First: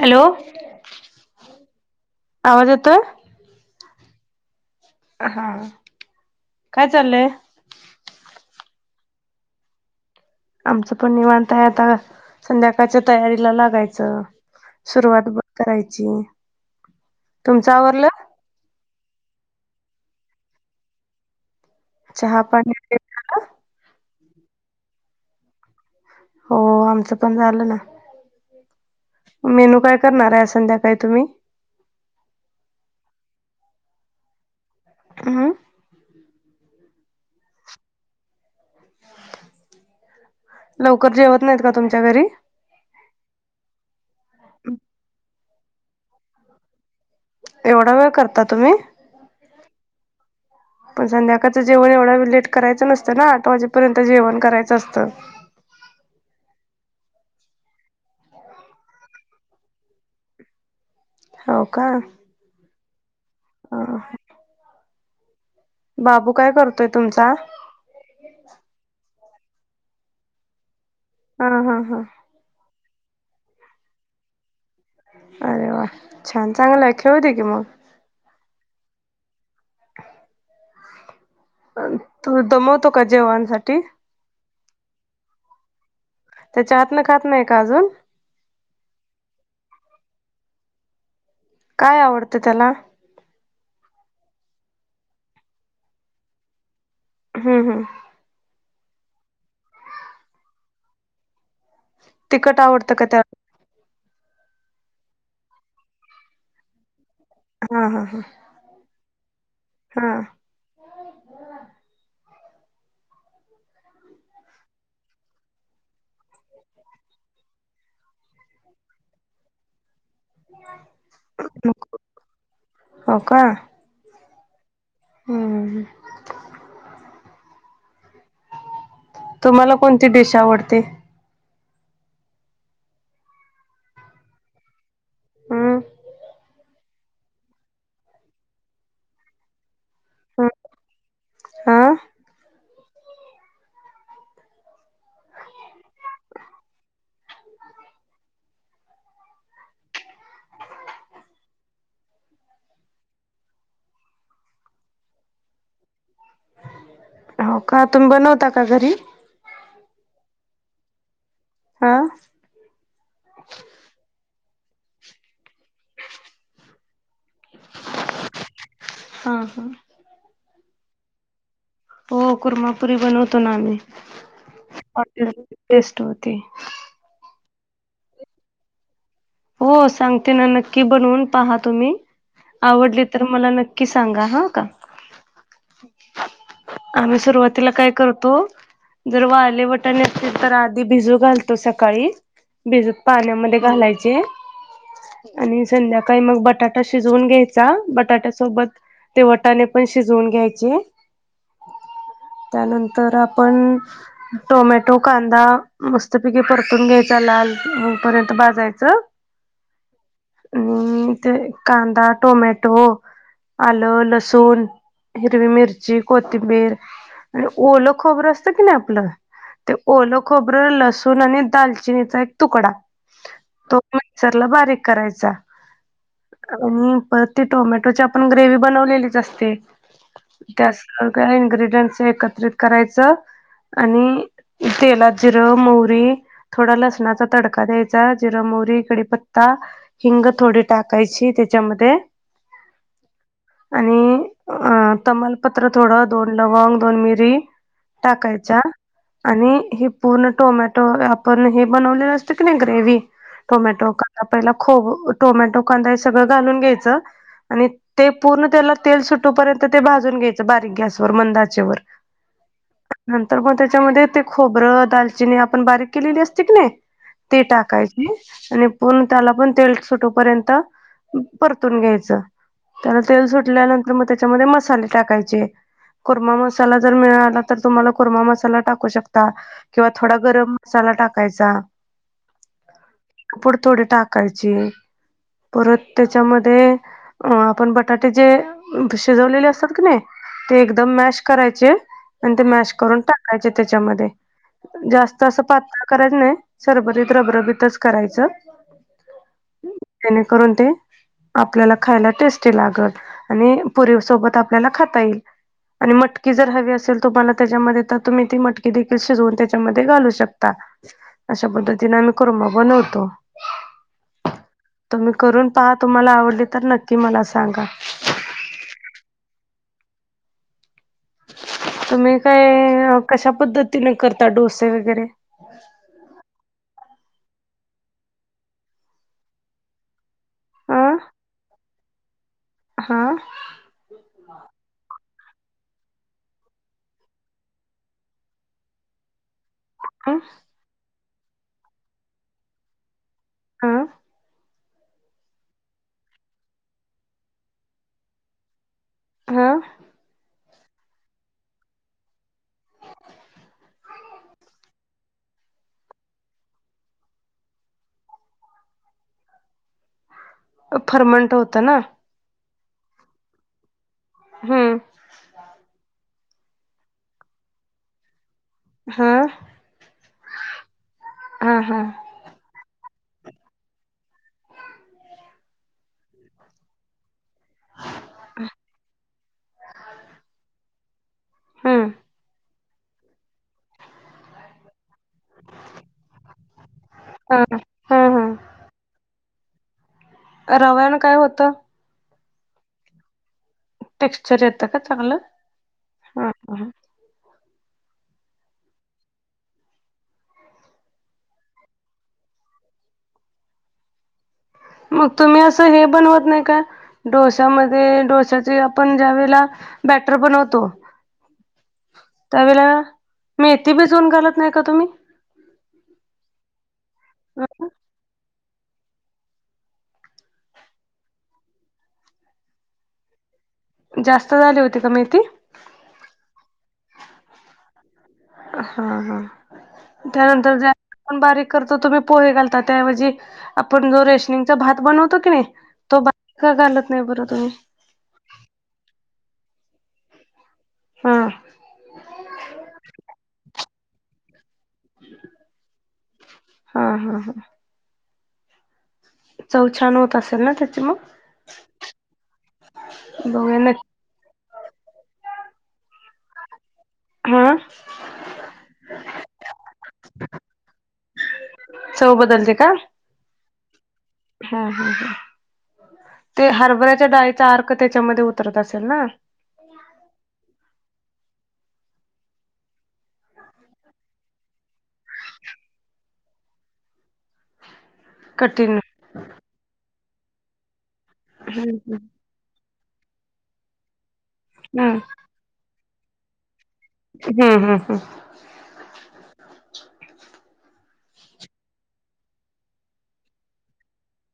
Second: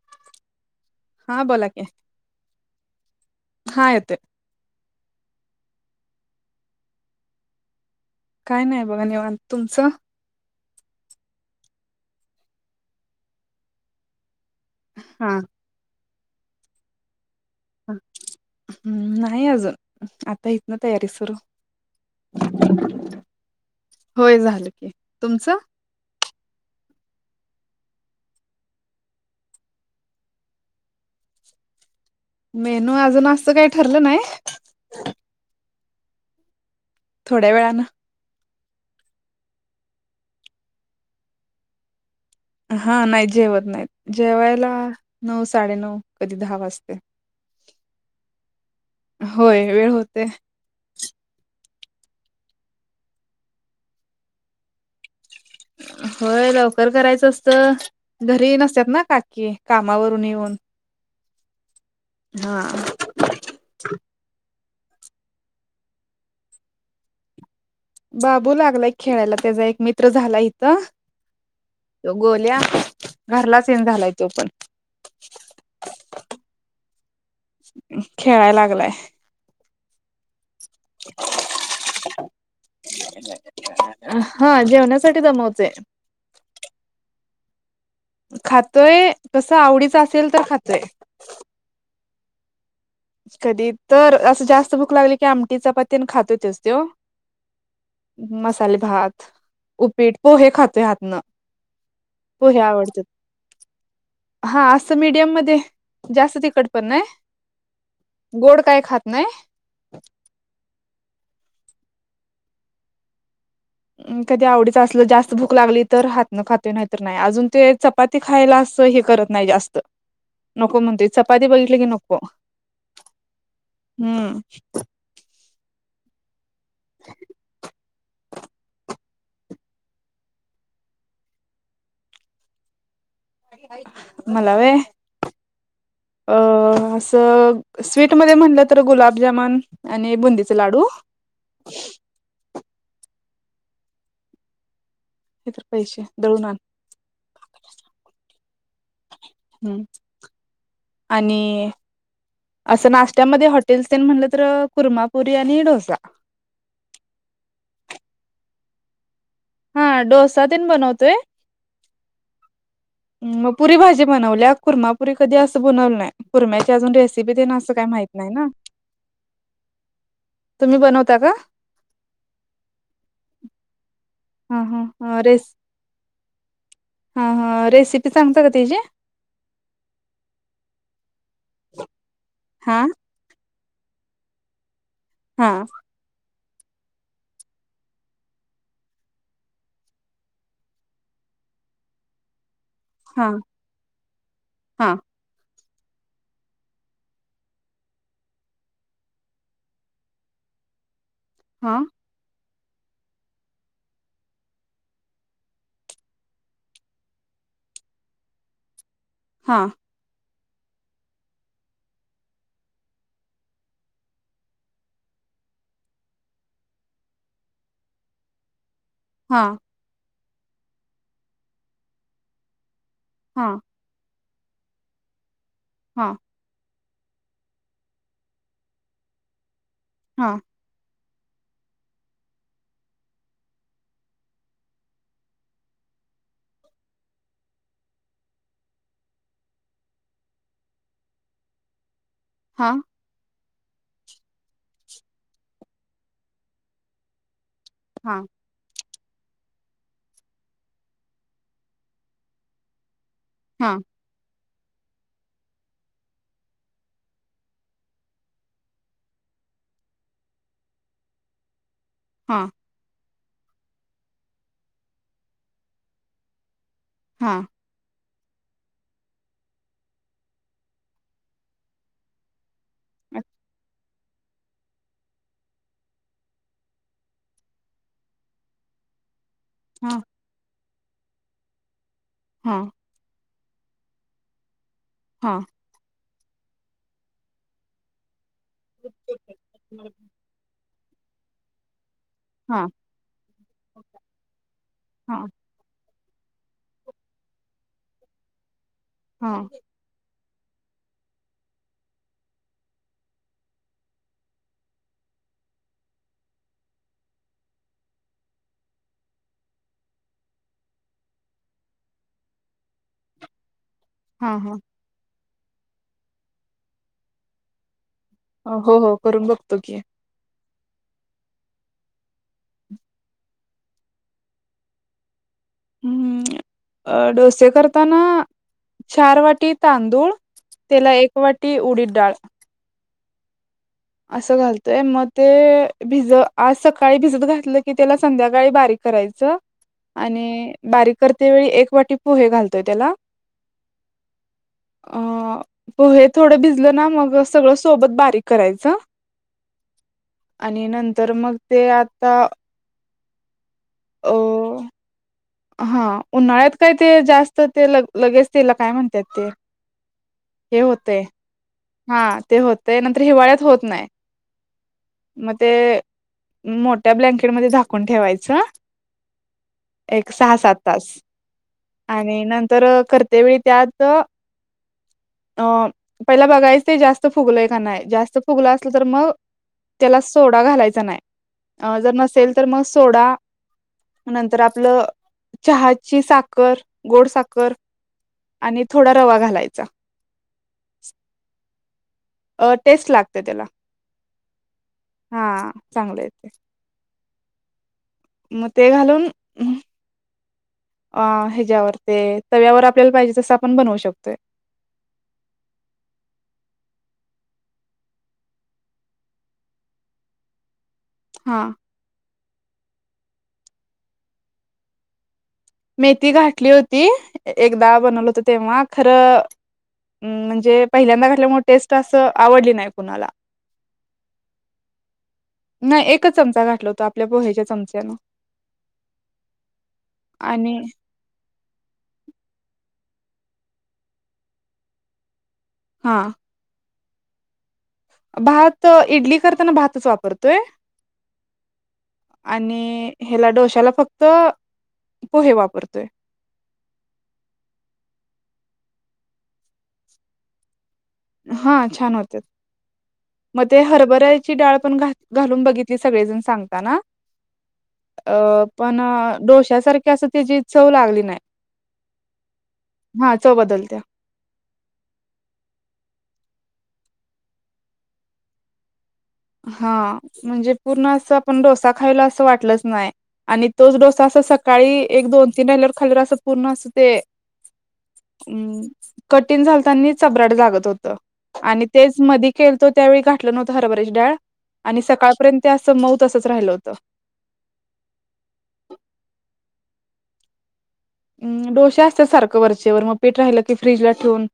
Hello हा बोला क आवाज येतोय हा येत ते हा काय चाललंय काय नाही बघा नि तुमचं आमचं पण निवानत आहे आता संध्याकाळच्या तयारीला लागायचं हा सुरवात करायची हा. तुमचवरलं हम्म नाही अजून आता हितन तयारी सुरू चहा पाणि ते झालं होय झालं की तुमचं हो आमचं पण झालं ना मेनू काय करणार आहे संध्याकाळी तुम्ही मेनू अजून असं काही ठरलं नाही हां थोड्या वेळाानं लवकर जेवत नाहीत का तुमच्या घरी हा नाही जेवत नाहीत जेवायला नऊ साडेनऊ कधी दहा वाजते एवढा वेळ करता तुम्ही होय वेळ होते पण संध्याकाळचं जेवण एवढा लेट करायं नसतं ना आठ वाजेपर्यंत जेवण करायचं असतं होय लवकर करायचं असत घरी नसतात ना काकी कामावरून येऊन हो का हा ह बाबू काय करतोय तुमचा बाबू लागलाय खेळाला त्याचा एक मित्र झाला इथं हा हा हा तो गोल्या घरलाचेन झालाय तो पण अरे वा छान चांगलंय खेळते की मग खेळाय लागलाय ह तू दमवतो का जेवणसाठी हा जेवण्यासाठी जमवतेय त्याच्या हातनं खात नाही का अजून खातोय कसं आवडीच असेल तर खातोय काय आवडतं त्याला कधी तर असं जास्त भूक लागली की आमटीचा पात्यान खातो तेच त हम् हम् मसाले भात उपीट पोहे खातो हातनं हो तिखट हे आवडतं का आवडत हा असं मीडियम मध्ये जास्त तखट पण नाही हा हा हा गोड काय खात नाहीय हा कधी आवडीच असल जास्त भूक लागली तर हातनं खातो नाहीतर नाही अजून ते पाती खायला असं हे करत नाही जास्त नको म्हणतेो चपाती बघितली की नको हो हम्म हम [inaudible] तुम्हाला कोणती डिश आवडते मला व हम्म अ स्वीटमध्ये म्हटलं तर गुलाबजामन आणि हम्म बुंदीचे लाडू हा हे तर पैसे दळून आण हम् आणि असं नाश्त्यामध्ये हॉटेलस म्हटलं तर कुर्मापुरी आणि डोसा हो का तुम्ही बनवता का घरी हा डोसा तन बनवतोय हा मग पुरी भाजी बनवली कुर्मापुरी कधी असं बनवलं नाही कुरम्याची अजून रेसिपी देण असं काही माहित नाही ना हा हा तुम्ही बनवता का हो कुरमापुरी बनवतो ना आम्ही हा हा हॉटेल रेस टेस्ट होती हा हा रेसिपी सांगता का तचीी हो सांगते ना नक्की बनवून पहा तुम्ही हा आवडली तर मला नक्की सांगा ह का हा आम्ही सुरुवातीला काय करतो जर वाले वटाणी असतील तर आधी भिजू घालतो सकाळी भिजत पाण्यामध्ये घालायचे हां आणि संध्याकाळी मग बटाटा शिजवून घ्यायचा बटाट्या सोबत ते वटाणे पण शिजवून घ्यायचे हा त्यानंतर आपण टोमॅटो कांदा मस्त पिके परतून घ्यायचा लालपर्यंत बाजायचा च हां आणि ते कांदा टोमॅटो आलं लसूण हिरवी मिरची कोथिंबीर आणि ओलं खबर असतं की नाही आपलं हा ते ओल खोबरं लसूण आणि दालचिनीचा एक तुकडा हा. तो मिक्सरला बारीक करायचा हा आणि परती टोमॅटोची आपण ग्रेव बनवलेलीच असते हा त्या स्या इन्ग्रेडियंट्स एकत्रित करायचं आणि तेलात जिरं मोहरी थोडा लसणाचा तडका द्यायचा जिरा मोरी इकडे पत्ता हिंग थोडी टाकायची त्याच्यामध्ये हा आणि अ तमालपत्र थोडं दोन लवंग दोन मिरी हा टाकायचा आणि हे पूर्ण टोमॅटो आपण हे बनवलेलं असत की नाही ग्रेव टोमॅटो कांदा पहिला खोप टोमॅटो कांदा हे सगळं घालून घ्यायचं आणि ते पूर्ण त्याला तेल सुटूपर्यंत ते भाजून घ्यायचं बारीक गॅसवर मंदाचे व हां नंतर मग त्याच्यामध्ये ते खोबरं दालचिनी आपण बारीक केलेली असती की नाही हा ते टाक. आणि पूर्ण त्याला पण तेल सुटोपर्यंत परतून घ्यायचं त्याला तेल अच्छा सुटल्यानंतर मग त्याच्यामध्ये मसाले टाकायचे कोरमा मसाला जर मिळाला तर तुम्हाला कोरमा मसाला टाकू शकता किंवा हा थोडा गरम मसाला टाकायचा हा क पुढ थोडे टाकायचे हां परत त्याच्यामध्ये अ आपण बटाटे जे शिजवलेले असतात की नाही ते एकदम मॅश करायचे आणि ते हा मॅश करून टाकायचे त्याच्यामध्ये हा जास्त असं पातळ करायच नाही सरबरीित रबरबतच करायचं हा णे करून ते आपल्याला खायला टेस्टी लागल आणि पुरी सोबत आपल्याला खाता येईल आणि मटकी जर हवी असेल तुम्हाला त्याच्यामध्ये तर तुम्ही ती मटकी देखील शिजवून त्याच्यामध्ये घालू शकता. अशा पद्धतीने आम्ही करुबा बनवतो. हा हा. तुम्ही करून पहा तुम्हाला आवडली तर नक्की मला सांगा. हो हो करून बघतो की तुम्ही काय कशा पद्धतीने करता डोसे वगैरे हम्म अ डोसे करताना चार वाटी तांदूळ त्याला अं एक वाटी उडीत डाळ हा. असं घालतोय मग ते भिजत आज सकाळी भिजत घातलं की त्याला संध्याकाळी बारीक करायचं ह आणि बारीक करते वेळी एक वाटी पोहे घालतोय त्याला ह अ पो हे थोडं भिजलं ना मग सगळं सोबत बारीक करायचं हा आणि नंतर मग ते आता [unintelligible] हा उन्हाळ्यात काय ते जास्त ते ल लगेच तला काय म्हणतात ते हे होते फर्मंट होत ना हा ते होते नंतर हिवाळ्यात होत नाही. हम्म. मग ते मोठ्या ब्लँकेटमध्येध्ये झाधाकून ठेवायचं. हा. एक सहा सात तास हा हा आणि नंतर करते वेळी त्यात अ पहिला बघायच जास्त त फुगलय का नाही जास्त फुगलं असलं तर मग त्याला सोडा घालायच नाही. अ हम्म जर नसेल तर मग सोडा नंतर आपलं चहा ची साखर गोड हा साखर हा हा आणि थोडा रवा घालायचा. रवयण काय होतं. अ टेस्ट लागते त्याला टेक्स्चर येतं का चांगलं हा चांगलं येते ह. मग ते घालून अ ह्याच्यावर ते तव्यावर आपल्याला पाहिजे तसं आपण बनवू शकतोय. मग तुम्ही असं हे बनवत नाही का? डोसामध्ये डोश्याचे आपण ज्या वेळेला बॅटर बनवतो. हा. त्यावेेळे मी येथे बिचवून घालत नाही का तुम्ही मेथी घाठली होती एकदा बनवलं होत तेव्हा खरं म्हणजे पहिल्यांदा घातल्यामु टेस्ट असं आवडली नाही कुणाला? जास्त झाली होती का मेती नाही एकच चमचा घाठला होता आपल्या पोहे्याच्या चमचान हा हा आणि त्यानंतर आपण बारीक करतो तुम्ही पोहे घाता त्याऐवजी आपण जो रेशमिचा भात बनवतो की नाही. हा तो बा का घालत नाही बरं तुम्ही? भात इडली करताना भातच वापरतोय. हा आणि ह्याला डोश्याला फक्त त पोहे वापरतोय. हा हा हा. चौ छान होत असेल ना त्याची मग हा छान होत. मग बघूया ते नक्की हरभऱ्याची डाळ पण घालून बघितली सगळेजण सांगताना हा. अ पण डोश्यासारखी असं त्याची चव लागली नाही. चव बदलते का? हा च बदलत्या. हा हा हा ते हरभऱ्याच्या डाळीचा अर्क त्याच्यामध्ये उतरत असेल ना हा म्हणजे पूर्ण असं आपण डोसा खायला असं वाटलंच नाही आणि तोच डोस असा सका सकाळी एक दोन तीन राहिल्यावर खाल्लेलं असं पूर्ण असं ते अम् कठीण कठीण झालतानी चबराट जागत होत आणि हम्म तेच मध केलतो त्यावेळी घाठलं नव्हतं हरभरेच डाळ आणि हम्म सकाळपर्यंत ते असं मऊत असंच राहिलं होतं हम्म हम् हम्. म डोसे्या असतात सारखं वरचे वर मग पीठ राहिलं की फ्रीजला ठेवून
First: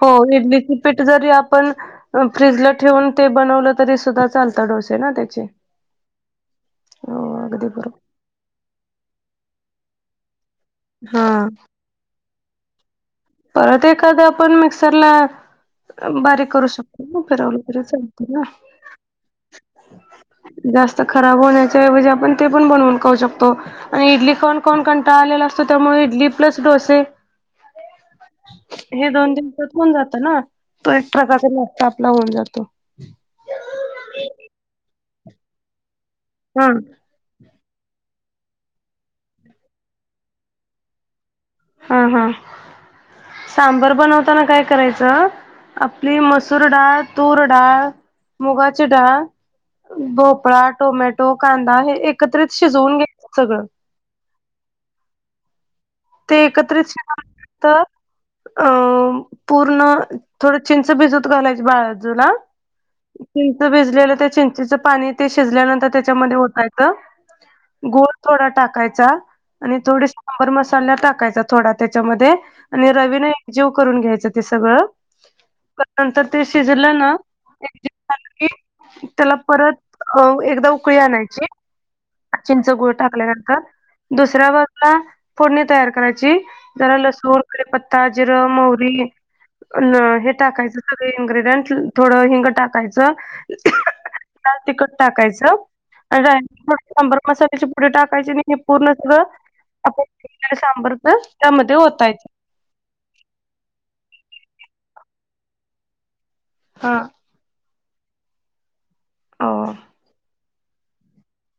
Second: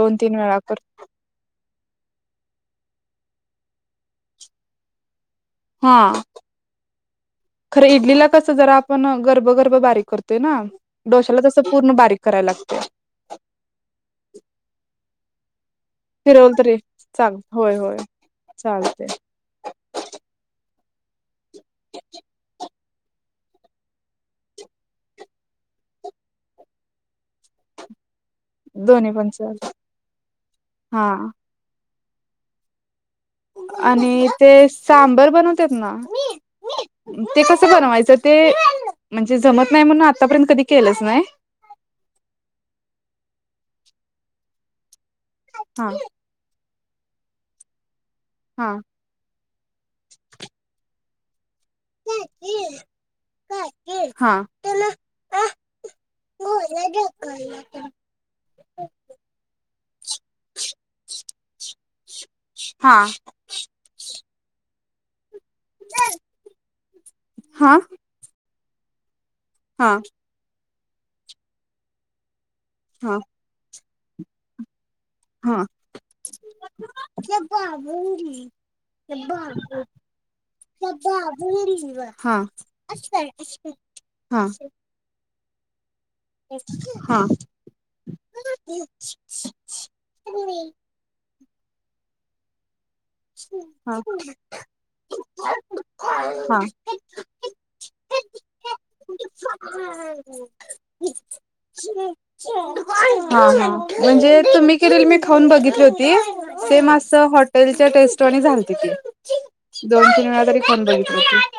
हो तीन वेळा इडलीची कर पीठ जरी पण फ्रीजला ठेवून ते बनवलं तरी सुद्धा चालतं डोसे ना त्याचे हा हो अगदी खरं बरोबर इडलीला कस जरा आप पण गर्भगर्भ बारीक करतोय ना हा डोश्याला तसं पूर्ण बारीक करायला लागते परत एखादं आपण मिक्सरला बारीक फिरवल करू तरी शकतो ना चाल फिरवलं होय वैरे होय चालत ना चालते जास्त खराब होण्याच्या ऐवजयी म्हजे आपण ते पण बनवून करू शकतो आणि इडली खाऊन खाऊन कंटाळलेला असतो त्यामुळे इडली प्लस डोसे हे दोन्ही पण दोन चाल दिवसात होऊन जात ना तो हा एक ट्रकाचा नास्ता आपला होऊन जातो आणि ते सांबर बनवतात ना हां ते कसं बनवायचं ते म्हणजे जमत नाही म्हणून आतापर्यंत कधी केलंच नाही हा हा सांबर बनवताना काय करायचं हा आपली मसूर डाळ तूर डाळ हा मुगाची डाळ भोपळा टोमॅटो कांदा हे एकत्रित शिजवून घेत सगळं हा ते त्यालाला एकत्रित शिजवल्यानंतर घ अ पूर्ण थोडं चिंच भिजत घालायची बाळजूला हा चिंच भेजलेलं त्या चिंचेच पाणी ते शिजल्यानंतर त्याच्यामध्ये होता येतं हा गोड. थोडा टाकायचा आणि हा थोडी सांबर मसाल्या टाकायचा थोडा त्याच्यामध्ये आणि हा रवी ना एक जीव करून घ्यायचं ते सगळं. हा नंतर ते शिजलं ना त्याला परत अ एकदा उकळी आणायची हा चिंच गुळ टाकल्यानंतर. हा दुसऱ्या बाजला फोडणी तयार करायची. ज हा लसून कडीपता जिरं मोहरी हे टाकायचं ग इन्र्रीडयंट थोड हिंगटा टाकायच हा लाल तिखट टाकायचं आणि हा शंभर मसाल्याची पुढ टाकायची नाही हे पूर्ण सगळं आपण सांबर तर त्यामध्ये होतायच म्हणजे तुम्ही केले मी खाऊन बघितली होती सेम असं हॉटेलच्या टेस्टवा आणि झालती ती हा दोन तीन वेळा तरी फोन बघितली होती